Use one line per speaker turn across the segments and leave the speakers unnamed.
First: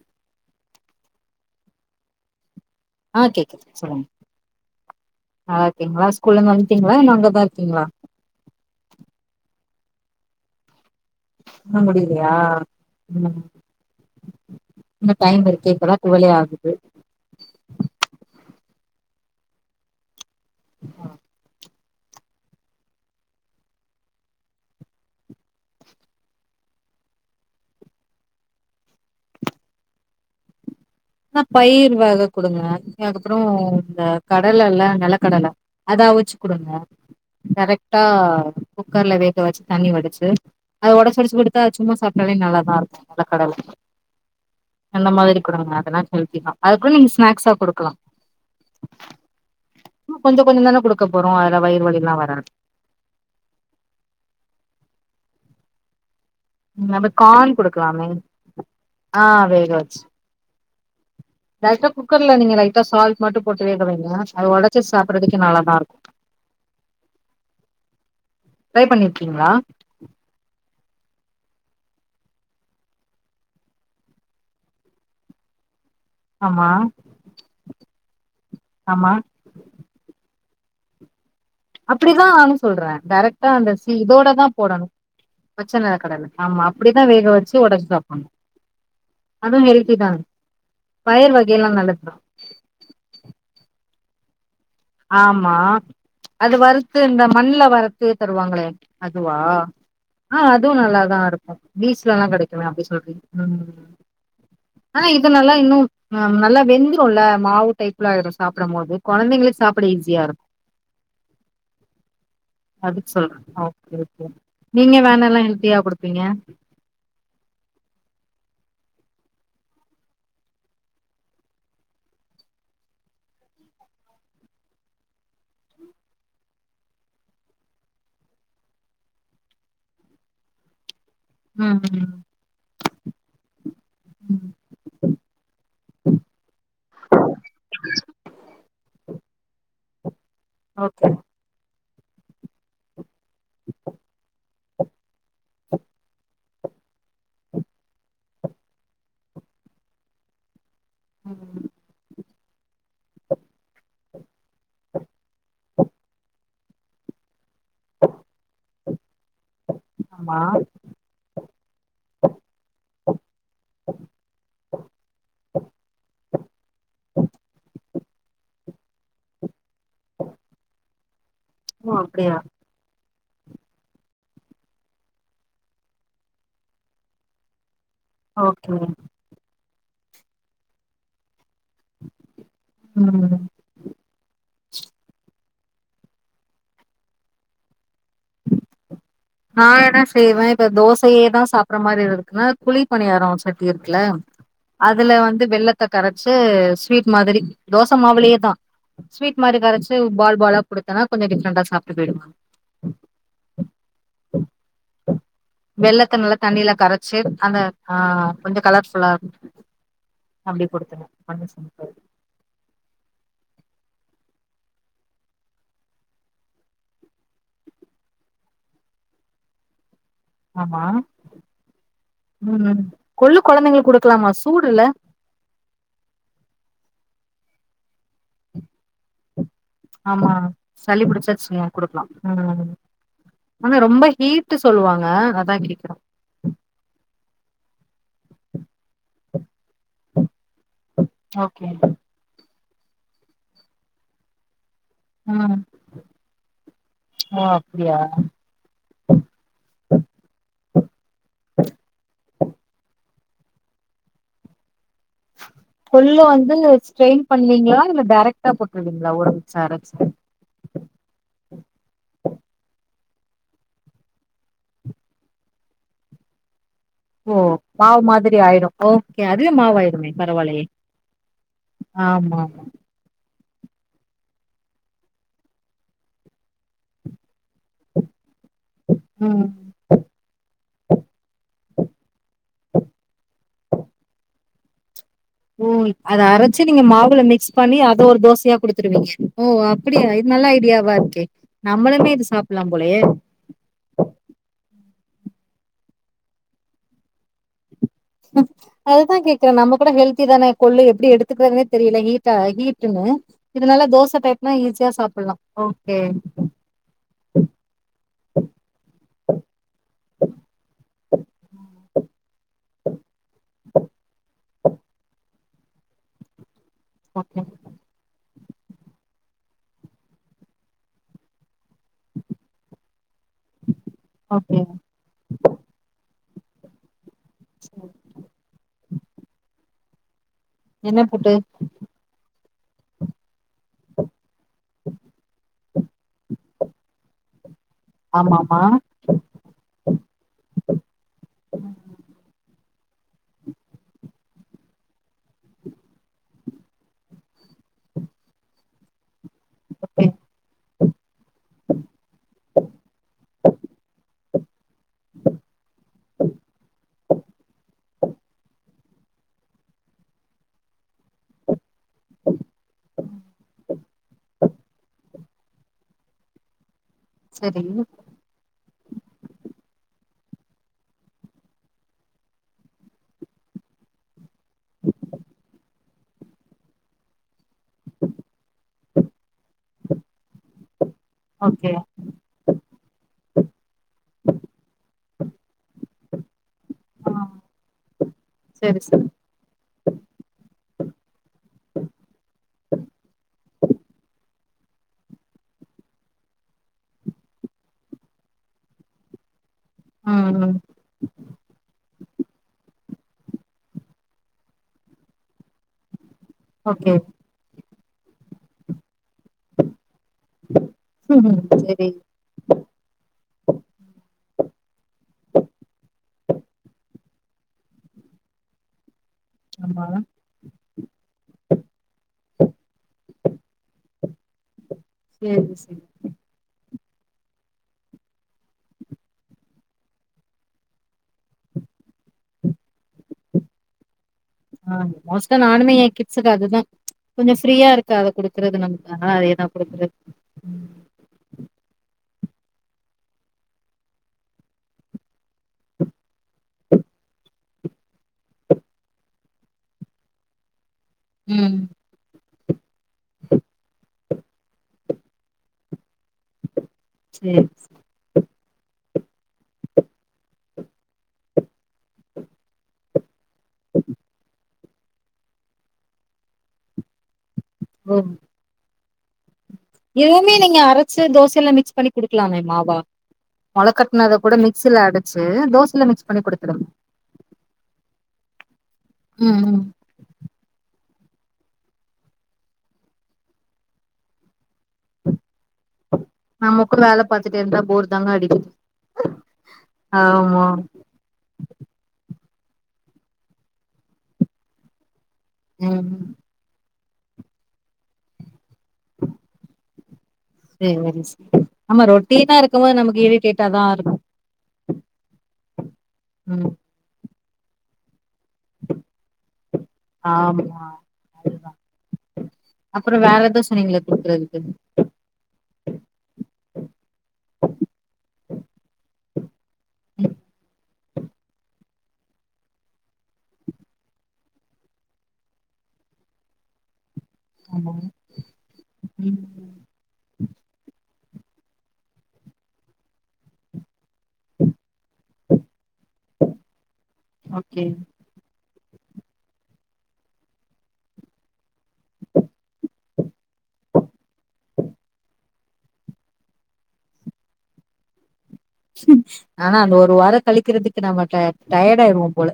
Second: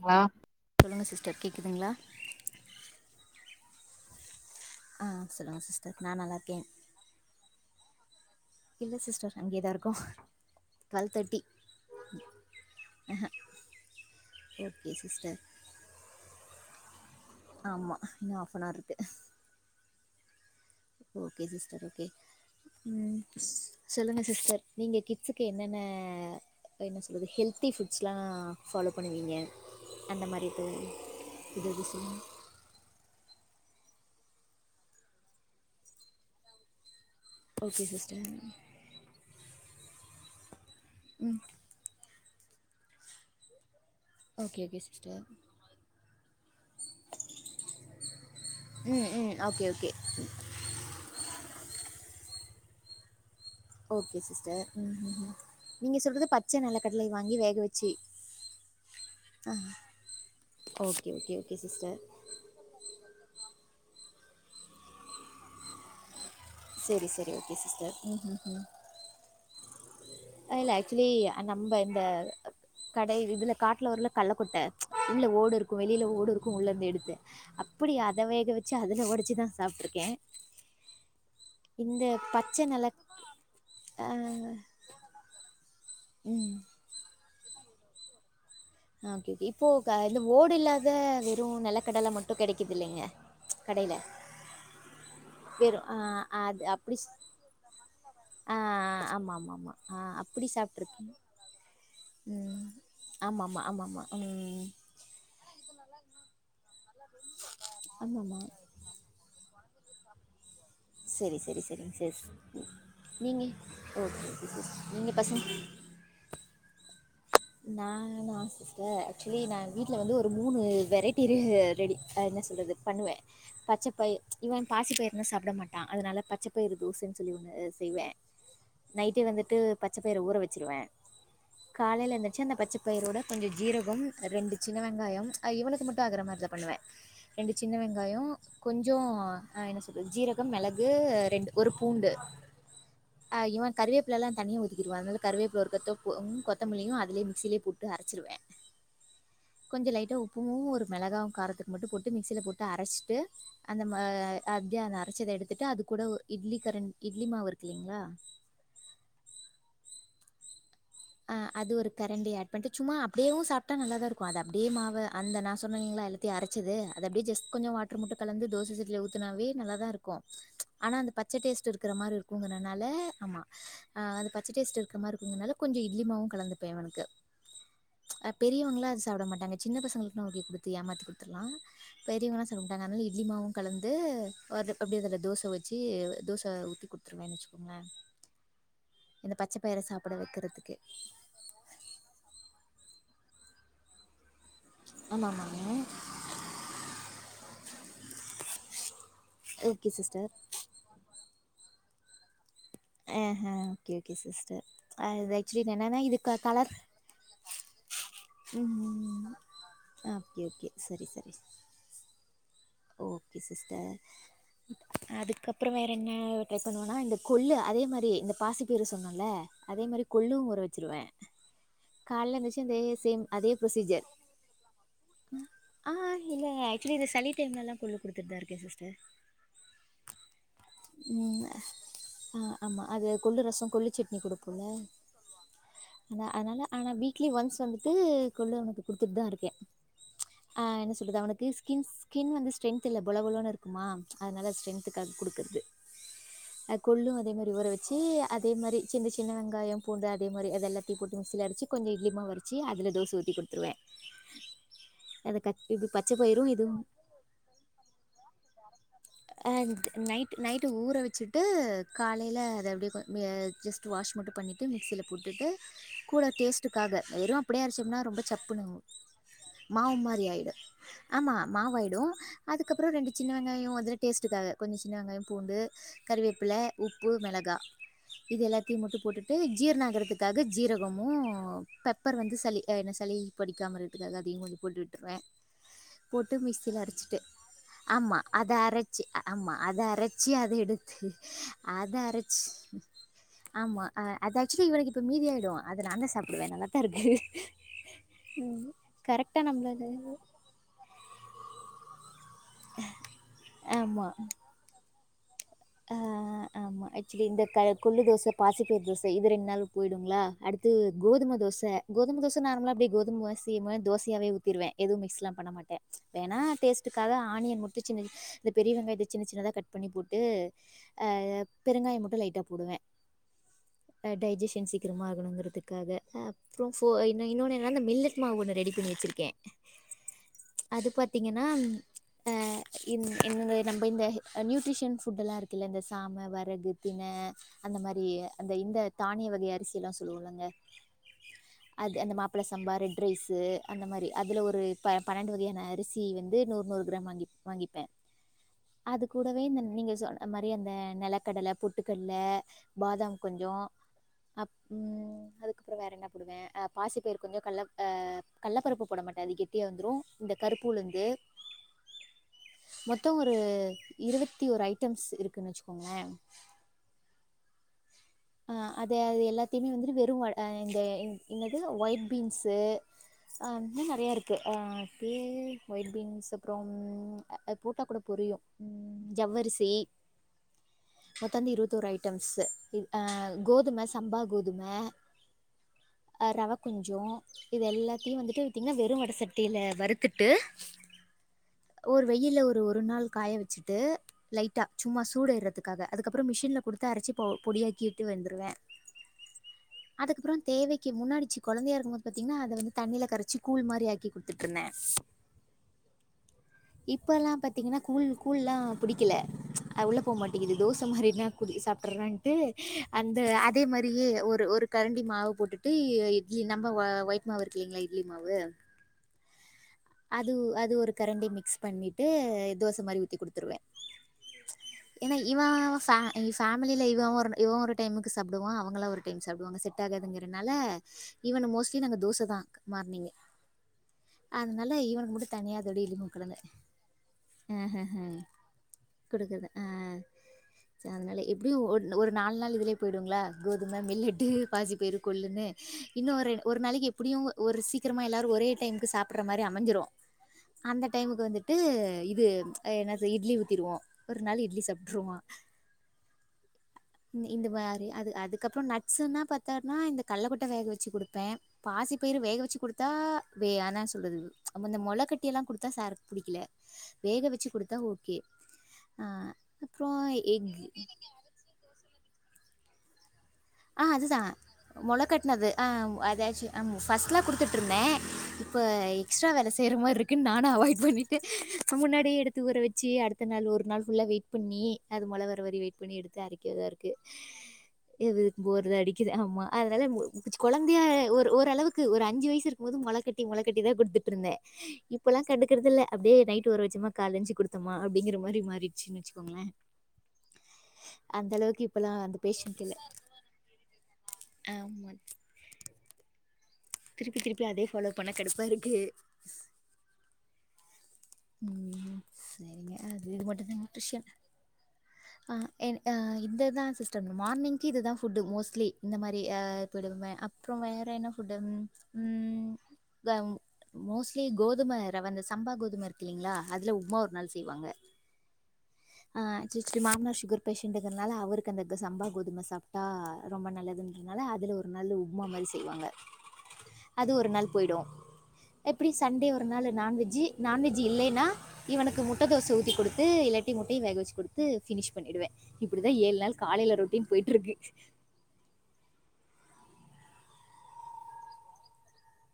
Hello சொல்லுங்க sister கேக்குதுங்ளா
ஆ கேக்குது சொல்லுங்க
ஆ சொல்லுங்க
நல்லா
சிஸ்டர்
இருக்கீங்களா
நா
ஸ்கூல்ல இருந்து
நல்லாருக்கே
வந்துட்டீங்களா இல்ல அங்கதா இருக்கீங்களா
இல்ல சிஸ்டர் அங்கயேதா இரு க்கொ
இன்னு முடிலயா ம்
ஓகே
இன்னு
சிஸ்டர்
டைம் இருக்கெ இப்பதா டுவல்லே ஆகுது
ஆமா இன்னு ஆஃபனார்ருக்கு ஓகே சிஸ்டர் ஓகே சொல்லுங்க சிஸ்டர் நீங்க கிட்ஸுக்கு என்னென்ன என்ன சொல்றது ஹெல்த்தி ஃபுட்ஸ்லா ஃபாலோ பண்ணுவீங்க அந்த மாரி இது
ண்ணா
இது எது
பயிர்
சொல்லுங்க
வக குடுங்க அதுக்கப்புற இந்த கடல இல்ல நெல கடல அத அவுச்சு குடுங்க
ஓகே
கரெக்ட்டா
சிஸ்டர்
குக்கர்ல வே க வச்சு தண்ணி வடிச்சு அத ஒடச்சி ஒடச்சி
ம்
கொடுத்தா சும்மா சாப் டலே நல்லாதா இருக்கும் நெல கடல
ஓகே ஓகே சிஸ்டர்
சினாக்ஸ் மில்க்கிதா அதுக்குனு நீங்க சினாக்ஸா கொடுக்கலாம்
ம் ம் ஓகே ஓகே
கொஞ்சோ கொஞ்சம் தான குடுக்க போறோம் அதுல வயிறு வலிலாம் வரா
ஓகே சிஸ்டர் ம்ம் நீங்க சொல்றது ப
நம்ப கான் குடுக்கலாமே ஆ வேகவச்சு
ஓகே, ஓகே, ஓகே
லைட்டா
சிஸ்டர்.
குக்கர்ல நீங்க லைட்டா சால்ட் மட்டும் போட்டு வேகவைங்க அத ஒடச்சி சாப்படறதுக்கு நல்லாதா இருக்கும்
செரி செரி ஓகே சிஸ்டர் ம் ம்
ட்ரை பண்ணிருக்கீங்களா [inaudible]
இல்லல்ல ஆக்சுவலி நம்ப இந்த கடை இதுல காட்ல வரும்ல கள்ளக்கொட்ட உள்ள ஓடு இருக் கும் வெளில ஓடு இருக்கும்
ஆமா
உள்ளந்து எடுத்து அப்பிடியா இத வேக வச்சு அதுல
ஆமா
ஒடச்சிதா சாப்ட்டுருக்கே
அப்பிடிதா நானு
நெல
சொல்றே டேரக்ட்டா அந்த சி
ஆ
இதோட தா போடனு பிரச்சன கடல
ம்.
ஆமா அப்டிதா வேக வச் சி ஒடச்சி சாப்பனும்
ஆ ஓகே ஓகே இப்போ க இந்த ஓடு இல்லாத
பயிர்
வெறும்
வகையெல்லா
நெலக்கடல
நல்லதுதா
மட்டு கெடைக்கிது இல்லைங்க கடையில
ஆமா
வெறும் ஆ
அது
அப்படி
வறுத்து இந்த மண்ல வறத்து
ஆ
தருவாங்களே அதுவா
ஆமாமாமா.
ஆ
அப்படி
அதுவு
சாப்ட்டுருக்கேன்.
நல்லாதா இருக்கும் பீச்லலான்
ம்
கெடைக்குமே அப்டி சொல்றிங் ம்
ஆமாமா
ம்
ஆமாமா ம்
ஆனா இது நல்லா இன்னும் ம் நல்லா வெந் துரும் இல்ல மாவு டைப்ல ஆயிடும்
ஆமாமா
சாப்ட மோது கொழந்தைங்களு அப்டி ஈஸியா இரு
செரி செரி செரிங்க செ நீங்க ஓகே நீங்க
வேனெல்லா
பசங்க
ஹெல்த்தியா குடுப்பீங்க
நா நா சிஸ்டர் ஆக்சுவலி நா வீட்ல வந்து ஒரு மூணு வெரைட்டி இரு ரெடி என்ன சொல்றது பண்ணுவேன் பச்சப்பயிர் இவன் பாசிப்பயிறன்னா சாப்ட மாட்டா அதனால பச்சப்பயிறு தோசன்னு சொல்லி ஒன்னு செய்வேன் நைட்டே வந்துட்டு பச்சப்பயிற ஊற வச்சிருவே
ம் ம்
பச்சப்பயிரோட கொஞ்ச ஜீரகம் ரெண்டு சின்ன வெங்காயம் இவனுக்கு மட்டு ஆகற மாரிதா பண்ணுவே ரெண்டு சின்ன வெங்காயம் கொஞ்சோம் ஆ என்ன அப்புறம் ஜீர க்க மெளகு
ஓகே
ரெண்டு ஒரு பூண்டு ஆ இவ கருவேப்பில எல்லா தனி ஒதுக் கிருவே அதனால கருவேப்பில ஒரு கொத்து போ ம் கொ த்தமல்லியு அது லயே மிக்சிலயே அரச்சிருவே. கொஞ்ச லைட்டா உப்புமு ஒரு மெளகாவு
ம்
காரத்துக்கு மட்டு போட்டு மிக்சில போட் டு அரச்சிட்டு அந்த மா அப்டியே அந்த அரச்சத எடுத்துட்டு அது கூட ஒ இட்லி கரண் இட்லி மாவு இருக்
ஆமா
ஆ அது ஒரு கரண்டி ஆட் பண்ணிட்டு சும்மா அப்டியேவு சாப்ட்டா நல்லாதா இருக்கு அது அப்டியே மாவ அந்த நா சொன்னே இல்லைங்ளா எல்லாத்தையு அரைச்சது அது அப்டியே ஜஸ்ட் கொஞ்சோ வாட்ரு மட்டு கலந்து தோச சட்டில ஊத்துனாவே நல்லதா இருக்கு ஆனா அந்த பச்ச டேஸ்ட் இருக்கற
ஓ
மாரி
அப்டியா
இருக்குங்கனனால ஆமா ஆ அது பச்ச டேஸ்ட்டு இருக்க மார இருக்குங்கறனால கொஞ்ச இட்லிமாவு கலந்துப்பே இவனுக்கு. அ
ஓகே
பெரியவங்கல்லா அத சாப்ட மாட்டாங்க சின்ன பசங்களுக்கு நாம போய் குடுத்து ஏமாத்தி குடுத்துர்லா பெரியவங்கல்லா சாப்டமாட்டாங்க அதனால
ம்
இட்லிமாவு கலந்து அது அப்டியே அதுல தோச ஊத் வச்சி தோச ஊத்தி குடுத்துருவேன்னு வச்சுக்கோங்களே. இந்த பச்ச
நா
பயிற
என்ன
சாப்பட
செய்வே
வைக்கிறது
இப்ப தோசையேதா சாப்படற மாரி இருக்குன்னா குழி பணியாரோ ச ட்டி இருக்குல்ல அதுல
ஆமா
வந்து
ஆமாங்க
வெல்லத்த கரச்சு ஸ்வீட் மாதிரி தோச மாவுலயேதா ஸ்வீட் மாரி
ஓகே
கரச்சு
சிஸ்டர்
பால் பாலா குடுத்தன்னா கொஞ்ச டிஃப்ரெண்டா சாப் ட்டுக்குவாங்க
ஆ ஹா ஓகே ஓகே சிஸ்டர். அது ஆக்சுவலி என்னன்னா
வெல்லத்த
இது க
நல்லா தண்ணில
கலர்
கரச்சு அந்த ஆ கொஞ்சோ கலர்ஃபுல்லா
ம்
இருக்கு
ஓகே
அப்டி
ஓகே சரி சரி
குடுத்துருவே
ஓகே சிஸ்டர் அதுக்கு அப்புறோ வேற என்ன ட்ரை பண்ணுவேன்னா இந்த கொள்ளு அதே மாரி இந்த பாசி பயிறு சொன்னல்ல அதே மாரி கொள்ளு ஊற
ஆமா
வச்சிருவே. காலைல எந்திருச்சு அதே
ம்
சேம்
கொள்ளு
அதே
கொழந்தைங்களுக்கு
புரொசிஜர்
குடுக்கலாமா சூடுல
அ ஆ இல்ல ஆக்சுவலி இது சளி க்கு என்னல்லா கொள்ளு குடுத்துட்தா இருக்கே சிஸ்டர்.
ஆமா சளி புடிச்சுச்சு
ம்
வச்சுக்கயே குடுக்கலா.
ஆ
ம் ம்
ஆமா அது கொள்ளு ரசம்
ஆனா
கொள்ளு
ரொம்ப
சட்னி
ஹீட்டு
குடுப்போல்ல
சொல்வாங்க அதா கேக்கறே.
க்லி ஒன்ஸ் வந்து ட்டு கொள்ளு அவுனுக்கு குடுத்துட்டுதா இருக்கே. ஆ என்ன சொல்றது அவனுக்கு
ஓகே
ஸ்கின்ஸ் வந்து ஸ்டரென்தில்ல புல புலனு இருக்குமா அதனால ஸ்ட்ரெ்
ம்
குடுக்கிறது கொல்லும் அதே
ஓ
மாரி
அப்டியா
ஊரவச்சு அதே மாரி சின்ன சின்ன வெங்காயம் பூண்டு அதே மாரி அத எல்லாத்தையும் போட்டு மிக்சில அடிச்சி கொஞ்சோ இட்லி மாவு அரைச்சு அதுல தோசை குடுத்துருவேன் அத க பச்ச
கொள்ளு
பயிறும்
வந்து
இதுவும்
ஸ்ட்ரெயின் பண்ணுவீங்களா இல்ல டைரக்டா போட்டுருவீங்களா ஊற
அ
வச்சு அரச்சு
நைட் நைட் ஊற வச்சுட்டு காலயில அது அப்டி ஆ ஜஸ்ட் வாஷ் மட்டும் பண்ணிட்டு மிக்சியில போட்டுட்டு கூட டேஸ்ட் க்காக வெறும்
ஓ
அப்டியே
மாவு
அரைச்சோம்னா ரொம்ப
மாதிரி
சப்புனு
ஆயிடும் ஓகே அதுவே
மாவு
மாவாயிடுமே
மாரி ஆயிடும்
பரவாயில்லையே
ஆமா மாவு ஆயிடு உ
ஆமா ஆமா
அதுக்கப்றோ ரெண்டு சின் சின்ன வெங்காயம் அதுல டேஸ்ட்டுக்காக கொஞ்சம் சின்ன வெங்காயம் பூண்டு கறிவேப்பில உப்பு மிளகா இது எல்லாத்தையும் முட்டு போட்டுட்டு
ம்
ஜீரண ஆகறதுக்காக ஜீரகமு பெப்பர் வந்து சளி என்ன சளி படிக்காம இருக்கறது அந்த மாரி [unintelligible]
ஓ அத அரச்சு நீங்க
அரைச்சிட்டு
மாவுல மிக்ஸ் பண்ணி அத
ஆமா
ஒரு
அத
தோசையா
அரைச்சு
குடுத்துருவீங்க ஓ
ஆமா அத
அப்டியா இது
அரைச்சி
நல்ல
அத
ஐடியாவா
எடுத்து
இருக்கே
அத
நம்மளுமே இது
அரைச்சு
சாப்லாம் போலயே
ஆமா ஆக்சுவல இ இப்ப மீதி ஆயிடும் அது நா தா சாப்டுவேன் நல்லாதாருக்கு
ம் அதுதா கேக்றேன்
நம்மள
நம்ம கூட ஹெல்தி தானே கொள்ளு எப்டி எடுத்துக்கிறதே தெரிலயே [unintelligible] ஹீட்டுன்னு இதனால
ஆமா.
தோச டைப்னா ஈஸியா சாப் ஃபுல்லும்
ஆ ஆமா ஆக்சுவலி இந்தக் கொள்ளு தோச பாசிப்பயிர் தோச இது ரெண்டு நாள் போய்டுங்ளா அடுத்து கோதும தோச கோதும தோச நார்மலா அப்டியே கோதும [unintelligible] தோசையாவே ஊத்திருவே எது மிகஸ்லா பண்ண மாட் வேணா டேஸ் த்துக்காக
ஓகே
ஆணியன் முட்டு [unintelligible] த பெரிய வெங்காயத்த சின்ன சின்னதா கட் பண்ணி போட்டு அ பெருங்காய மட்டு லைட்டா போடுவேன்
ஓகே
டைஜஷன் சீக்கரமா ஆகணுங்றதுக்காக [unintelligible] இன்ன ஒன்னு என்னன்னா மில்லட் மாவு ஒன்னு ரெடி பண்ணி வச்சிருக்கேன் அது
என்ன புட்டு
பாத்தீங்கனா அ இன் என்னதை நம்ம இந்த நியூட்ரிஷன் ஃபுட் எல்லா இருக் இந்த சாம வரகு திணை அந்த மாதிரி
ஆமா
அந்த
ஆமா
இந்த தானிய வகை அரிசி எல்லா செல்லுவோ இல்லங்க அது அந்த மாப்பிள்ள சம்ப [unintelligible] ரைஸ்சு அந்த மாதிரி அதுல ஒரு பன் பன்னிரண்டு வகையான அரிசி வந்து நூறு நூறு கிராம் வாங்கி வாங்கிப்பேன். கூடவே இந்த நீங்க
ஓகே
சொன்ன படி அந்த நெல க்கடல பொட்டுக்கல்ல பாதாம் கொஞ்சோ அப் ம் அதுக்கப்றோ வேற என்ன போடுவே ஆ பாசிப்பயறு கொஞ்சோ கல்லப் ஆ கல்ல பருப்பு போட மாட்டே அது கெட்டியா வந்துரு. இந்த கருப்பு உளுந்து மொத்தோ ஒரு இருவத்தி ஓரு அயிட் ஸ் இருக்குனு வச்சுக்கோங்களே
சரி
த்தையுமே வந்துட்டு வெறு ஒ ஆ இந்த இன் என்னது ஒயிட் பீன்ஸு ஆ இன்னு நெறையா இருக்கு ஆ பேர் ஒயிட் பீன்ஸ் அப்றம் அ ஆ போட்டா கூட பொரியு ம் ஜவ்வரிசி மொத்தோ வந்து
ஓகே
இருவத்தோரு ஐட்டம்ஸு இது ஆ கோதும சம்பா கோதும ஆ ரவ கொஞ்சோ
ஆ
இது எல்லாத்தையு வந்துட்டு பாத்தீங்கன்னா
சரி
வெறு
சரி
வட சட்டியில வறுத்துட்டு ஒரு வெயில்ல ஒரு ஒரு நாள் காய வச்சுட்டு லைட்டா சும்மா சூடு ஏறதுக்காக அதுக்கப்புறோ மிஷின்ல குடுத்து அரைச்சி பவு பொடியாக் க்கிட்டு வந்துருவே. அதுக்கப்பறோ
ம் ம்
தேவைக்கி முன்னாடி சி கொழந்தையா இருக்கும்போது பாத்தீங்கன்னா அத வந்து தண்ணியில கரைச்சு கூழ் மாரி ஆக்கி குடுத்துட்ருந்தே.
ஓகே
இப்ப எல்லா பாத்தீங்கன்னா கூழ் கூழ்லா புடி க்கல ஆ உள்ள போமாட்டேங்குது தோச மாரினா
ம்
குடி
சரி
சாப்படறான்ட்டு அந்த அதே மாரியே ஒரு ஒரு கரண்டி மாவு போட்டுட்டு இட்லி நம்ம அ ஆ ஒயிட் மாவு இருக்கு இல்லீங்களா இட்லி மாவு
ஆமா
அது அது ஒரு கரண்டி மிக்ஸ் பண்ணிட்டு தோச மாரி ஊத்தி குடுத்துருவே ஏன்னா இவா
சரி சரி
சா இ சா மலில இவ ஒரு ந இவ ஒரு டைமுக்கு சாப்டுவா அவங்கல்லா ஒரு டைம் சாப்டுவாங்க செட் ஆகாதுங்கிறனால ஈவன் மோஸ்ட்லி நாங்க தோசதா மார்னிங்கு. அதனால
ஆ
இவனுக்கு மட்டு
மோஸ்ட்டா
தனியா
நானுமே
தொடில
என்
இருந்து
கிட்ஸுக்கு
ஊத்தறது
அதுதா கொஞ்சோ
ஆ
ஃப்ரீயா
ஹா
இருக்கு
ஹா
அத குடுக்குறது நமக்கு அதனால அதேதா
குடுக்குறது ஆ சோ அதனால இப் எப்டியு ஒண்ணு ஒரு நால் நாளு இதுலயே போயிடுங்களா கோதும மில்லட்டு பாசிப் பயிறு கொள்ளுன்னு இன்னு ஒரு ஒரு நாளைக்கி எப்டியு ஒரு சீக்கிரமா எல்லாரு ஒரே டைமுக்கு சாப்பிடற மாரி அமைஞ்சிரு அந்த டைமுக்கு வந்துட்டு
ம்
இது ஆ என்னது இட்லி ஊத்திருவோ ஒரு நாளு இட்லி சாப் ட்ருவா இந்
சரி
இந்த மாரி அது அதுக்கப்புறோ ந ட்ஸுன்னா பாத்தன்னா இந்த கல்ல கொட்ட வேக வச்சு குடுப்பே பாசிப் பயிறு வேக வச்சு குடு த்தா வே என்னா சொல்றது அம்ம இந்த மொள கட்டி எல்லா குடுத்தா சாருக்கு புடிக்கல வேக வச்சு கொடுத்தா ஓகே. ஆஹ்.
எதுமே நீங்க அரைச்சி தோசைல மிக்ஸ் பண்ணி. குடுக்கலாமே மாவா. மொள
ஆஹ்
கட்னத
அதுதான்
கூட மிக்சில
மொளை
அடிச்சு
கட்டினது.
தோசைல
ஆஹ்
மிக்ஸ் பண்ணி
அதாச்ச
குடுத்துருங்க
பஸ்ட் எலாம் குடுத்துட்டு இருந்தேன். இப்போ எக்ஸ்ட்ரா
ம்
வேலை
ம்
செய்ற மாதிரி இருக்குன்னு நான அவாய்ட் பண்ணி. முன்னாடியே எடுத்து ஊற வெச்சி அடுத்த நாள் ஒரு நாள் ஃபுல்லா வெயிட். பண்ணி அது மொள வர வர வெயிட் பண்ணி எடுத்து அரைக்கதா
நமக்கு
இருக்கு.
வேல பாத்துட்டே இருந்தா போர் தாங்க அடிக்குது
போர்து அடிக்குது. ஆமா, அதனால
ஆமா
குழந்தையா ஒரு ஓரளவுக்கு ஒரு அஞ்சு வயசு. [unintelligible] இருக்கும் போது மொளகட்டி மொளகட்டி தான் கொடுத்துட்டு இருந்தேன் இப்ப. இப்பல்லாம் கண்டுகறதில்ல
ம்
அப்படியே நைட் ஊர வச்சுமா. கலஞ்சு குடுத்தோமா அப்படிங்கிற மாரி மாறிடுச்சுன்னு வச்சுக்கோங்களேன்.
சரி
அந்த
சரி ஆமா ரொட்டினா இருக்கும் போது நமக்கு ஈரிட்டேட்டிங்.
ஆம.
உம்.
திருப்ப திருப்பி அதேபாலோ. பண்ண கடுப்பா இருக்கு.
ஆமா அதுதா
ம் செரிங்க. அ
அப்றோ வேற
இது மட்டு
எதோ சொன்னீங்களே
தா
குடுக்குறதுக்கு
அ என் ஆ இந்த தா மார்னிங்கு இது தா ஃபுட்டு மோஸ்லி இந்த மாரி ஆ போயடுவேமே.
ம்
அப்றோ வேற என்ன ஃபுட்டு? உம். மோஸ்ட்லி கோதும ரவ அந்த சம்பா கோதுமை இருக்குல்லைங்களா அதுல உப்மா. செய்வாங்க.
ஆமாங்க ம்
ச ச மாமனார் சுகர் பேஷண்ட். அதனால, அவருக்கு அந்த சம்பா கோதுமை சாப்பிட்டா ரொம்ப நல்லது. அதனால, அதுல ஒரு நல்ல உப்புமா மாதிரி செய்வாங்க. அது ஒரு நாள்
ஓகே
போய்டும். எப்படி சண்டே ஒரு நாள் நாண்வெஜ்ஜ். நான்வெஜ்ஜ் இல்லைன்னா. இவனுக்கு முட்டை தோசை ஊத்தி குடுத்து, இல்லாட்டி முட்டையை வேக வச்சு கொடுத்து பிஃனிஷ் பண்ணிடுவேன். இப்டி தா ஏல் நாள் காலையில ரொட்டின் போயிட்டு இருக்கு.
ஆனா அந்த ஒரு வாரம் கழிக்கிறதுக்கு நாம டயர்டாயிருவோம் போல.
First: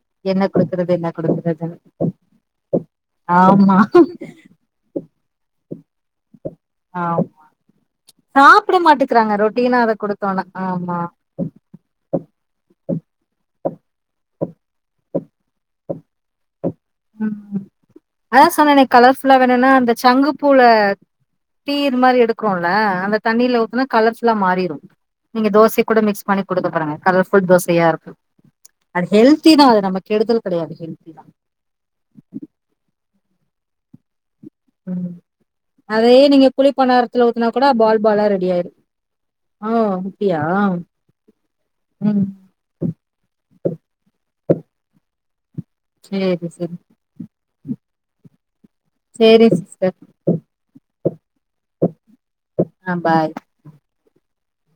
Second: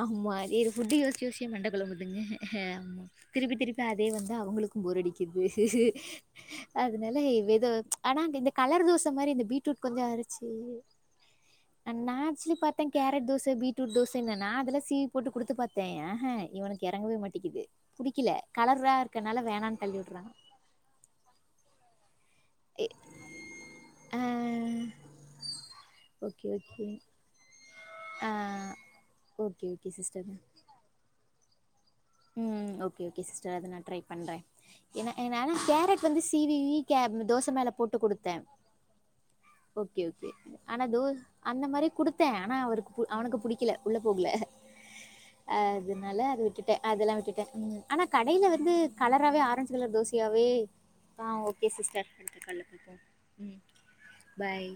ஆமா.
என்ன
எது
குடுக்குறது
ஃபுட்டு்
என்ன
யோசிச்சு யோசிச்சு
குடுக்குறதுன்னு
மண்டைக்குழம்புதுங்க. ஹ ஆமா திருப்பி
ஆமா
திருப்பி அதே வந்து அவங்களுக்கும் போர் அடிக்கு. துது [inaudible]
ஆ
அதனல்ல இவேதோ. ஆனா இங்க இந்த
சாப்ட
கலர் தோச மாரி,
மாட்டுக்கிறாங்க
இந்த
ரொட்டீனா
பீட்ரூட்
அத
கொஞ்ஜோ
குடுத்தோனா
அரச்சு
ஆமா
நாச்சலி பாத்தே கேரட் தோச பீட்ரூட் தோச. நான் அதெல்லாம் சீவி போட்டு குடுத்து பார்த்தேன். ஆஹ இவனுக்கு இறங்கவே
ம்
மாட்டேக்குது பிடிக்கல
அதான் சொன்னேனே
கலர்
கலர்ஃபுல்லா
இருக்கனால
வேணும்னா
வேணான்னு
அந்த
தள்ளி விட்றான்.
சங்கு ஆ, அந்த தண்ண ஊத்துனா கலர் ஃபுல்லா மாறிறும். நீங்க தோசை கூட மிக்ஸ் பண்ணி
ஓகே
கொடுத்து
ஓகே
பாருங்க. கலர்புல் தோசை. அப்படியா இருக்கு.
ஆ
அது ஹெல்தி
ஓகே
தான். அது
ஓகே
நம கெடுதல் கிடையாது. ஹெல்தி தான்.
ம்ம். ஓகே ஓகே சிஸ்டர் அத நான் ட்ரை பண்றேன். ஏனா நா,
ம்
ஏனா கேரட்
அதே
வந்து
நீங்க
சீவி
குளிப்பண்டாரத்துல ஊத்துனா
தோச
கூட
மேல போட்டு
பால் பாலா
குடுத்தே.
ரெடி ஆயிரும் ஓ
ஓகே ஓகே.
அப்டியா
ஆனா அந்த மாரி
ம்
குடுத்தே ஆனா அவருக்கு அவனுக்கு புடிக்கல, உள்ள போகல. அதனால அது
சேரி
விட்டு.
சேரி
அதெல்லாம் விட்டுட்ட ஆனா கடையில வந்து. வந்து கலராவே
சேரி
ஆரஞ்ச் கலர்
சிஸ்டர்
தோசையாவே. ஆ ஓகே சிஸ்டர்.
ஆ பாய்
ம் பாய்.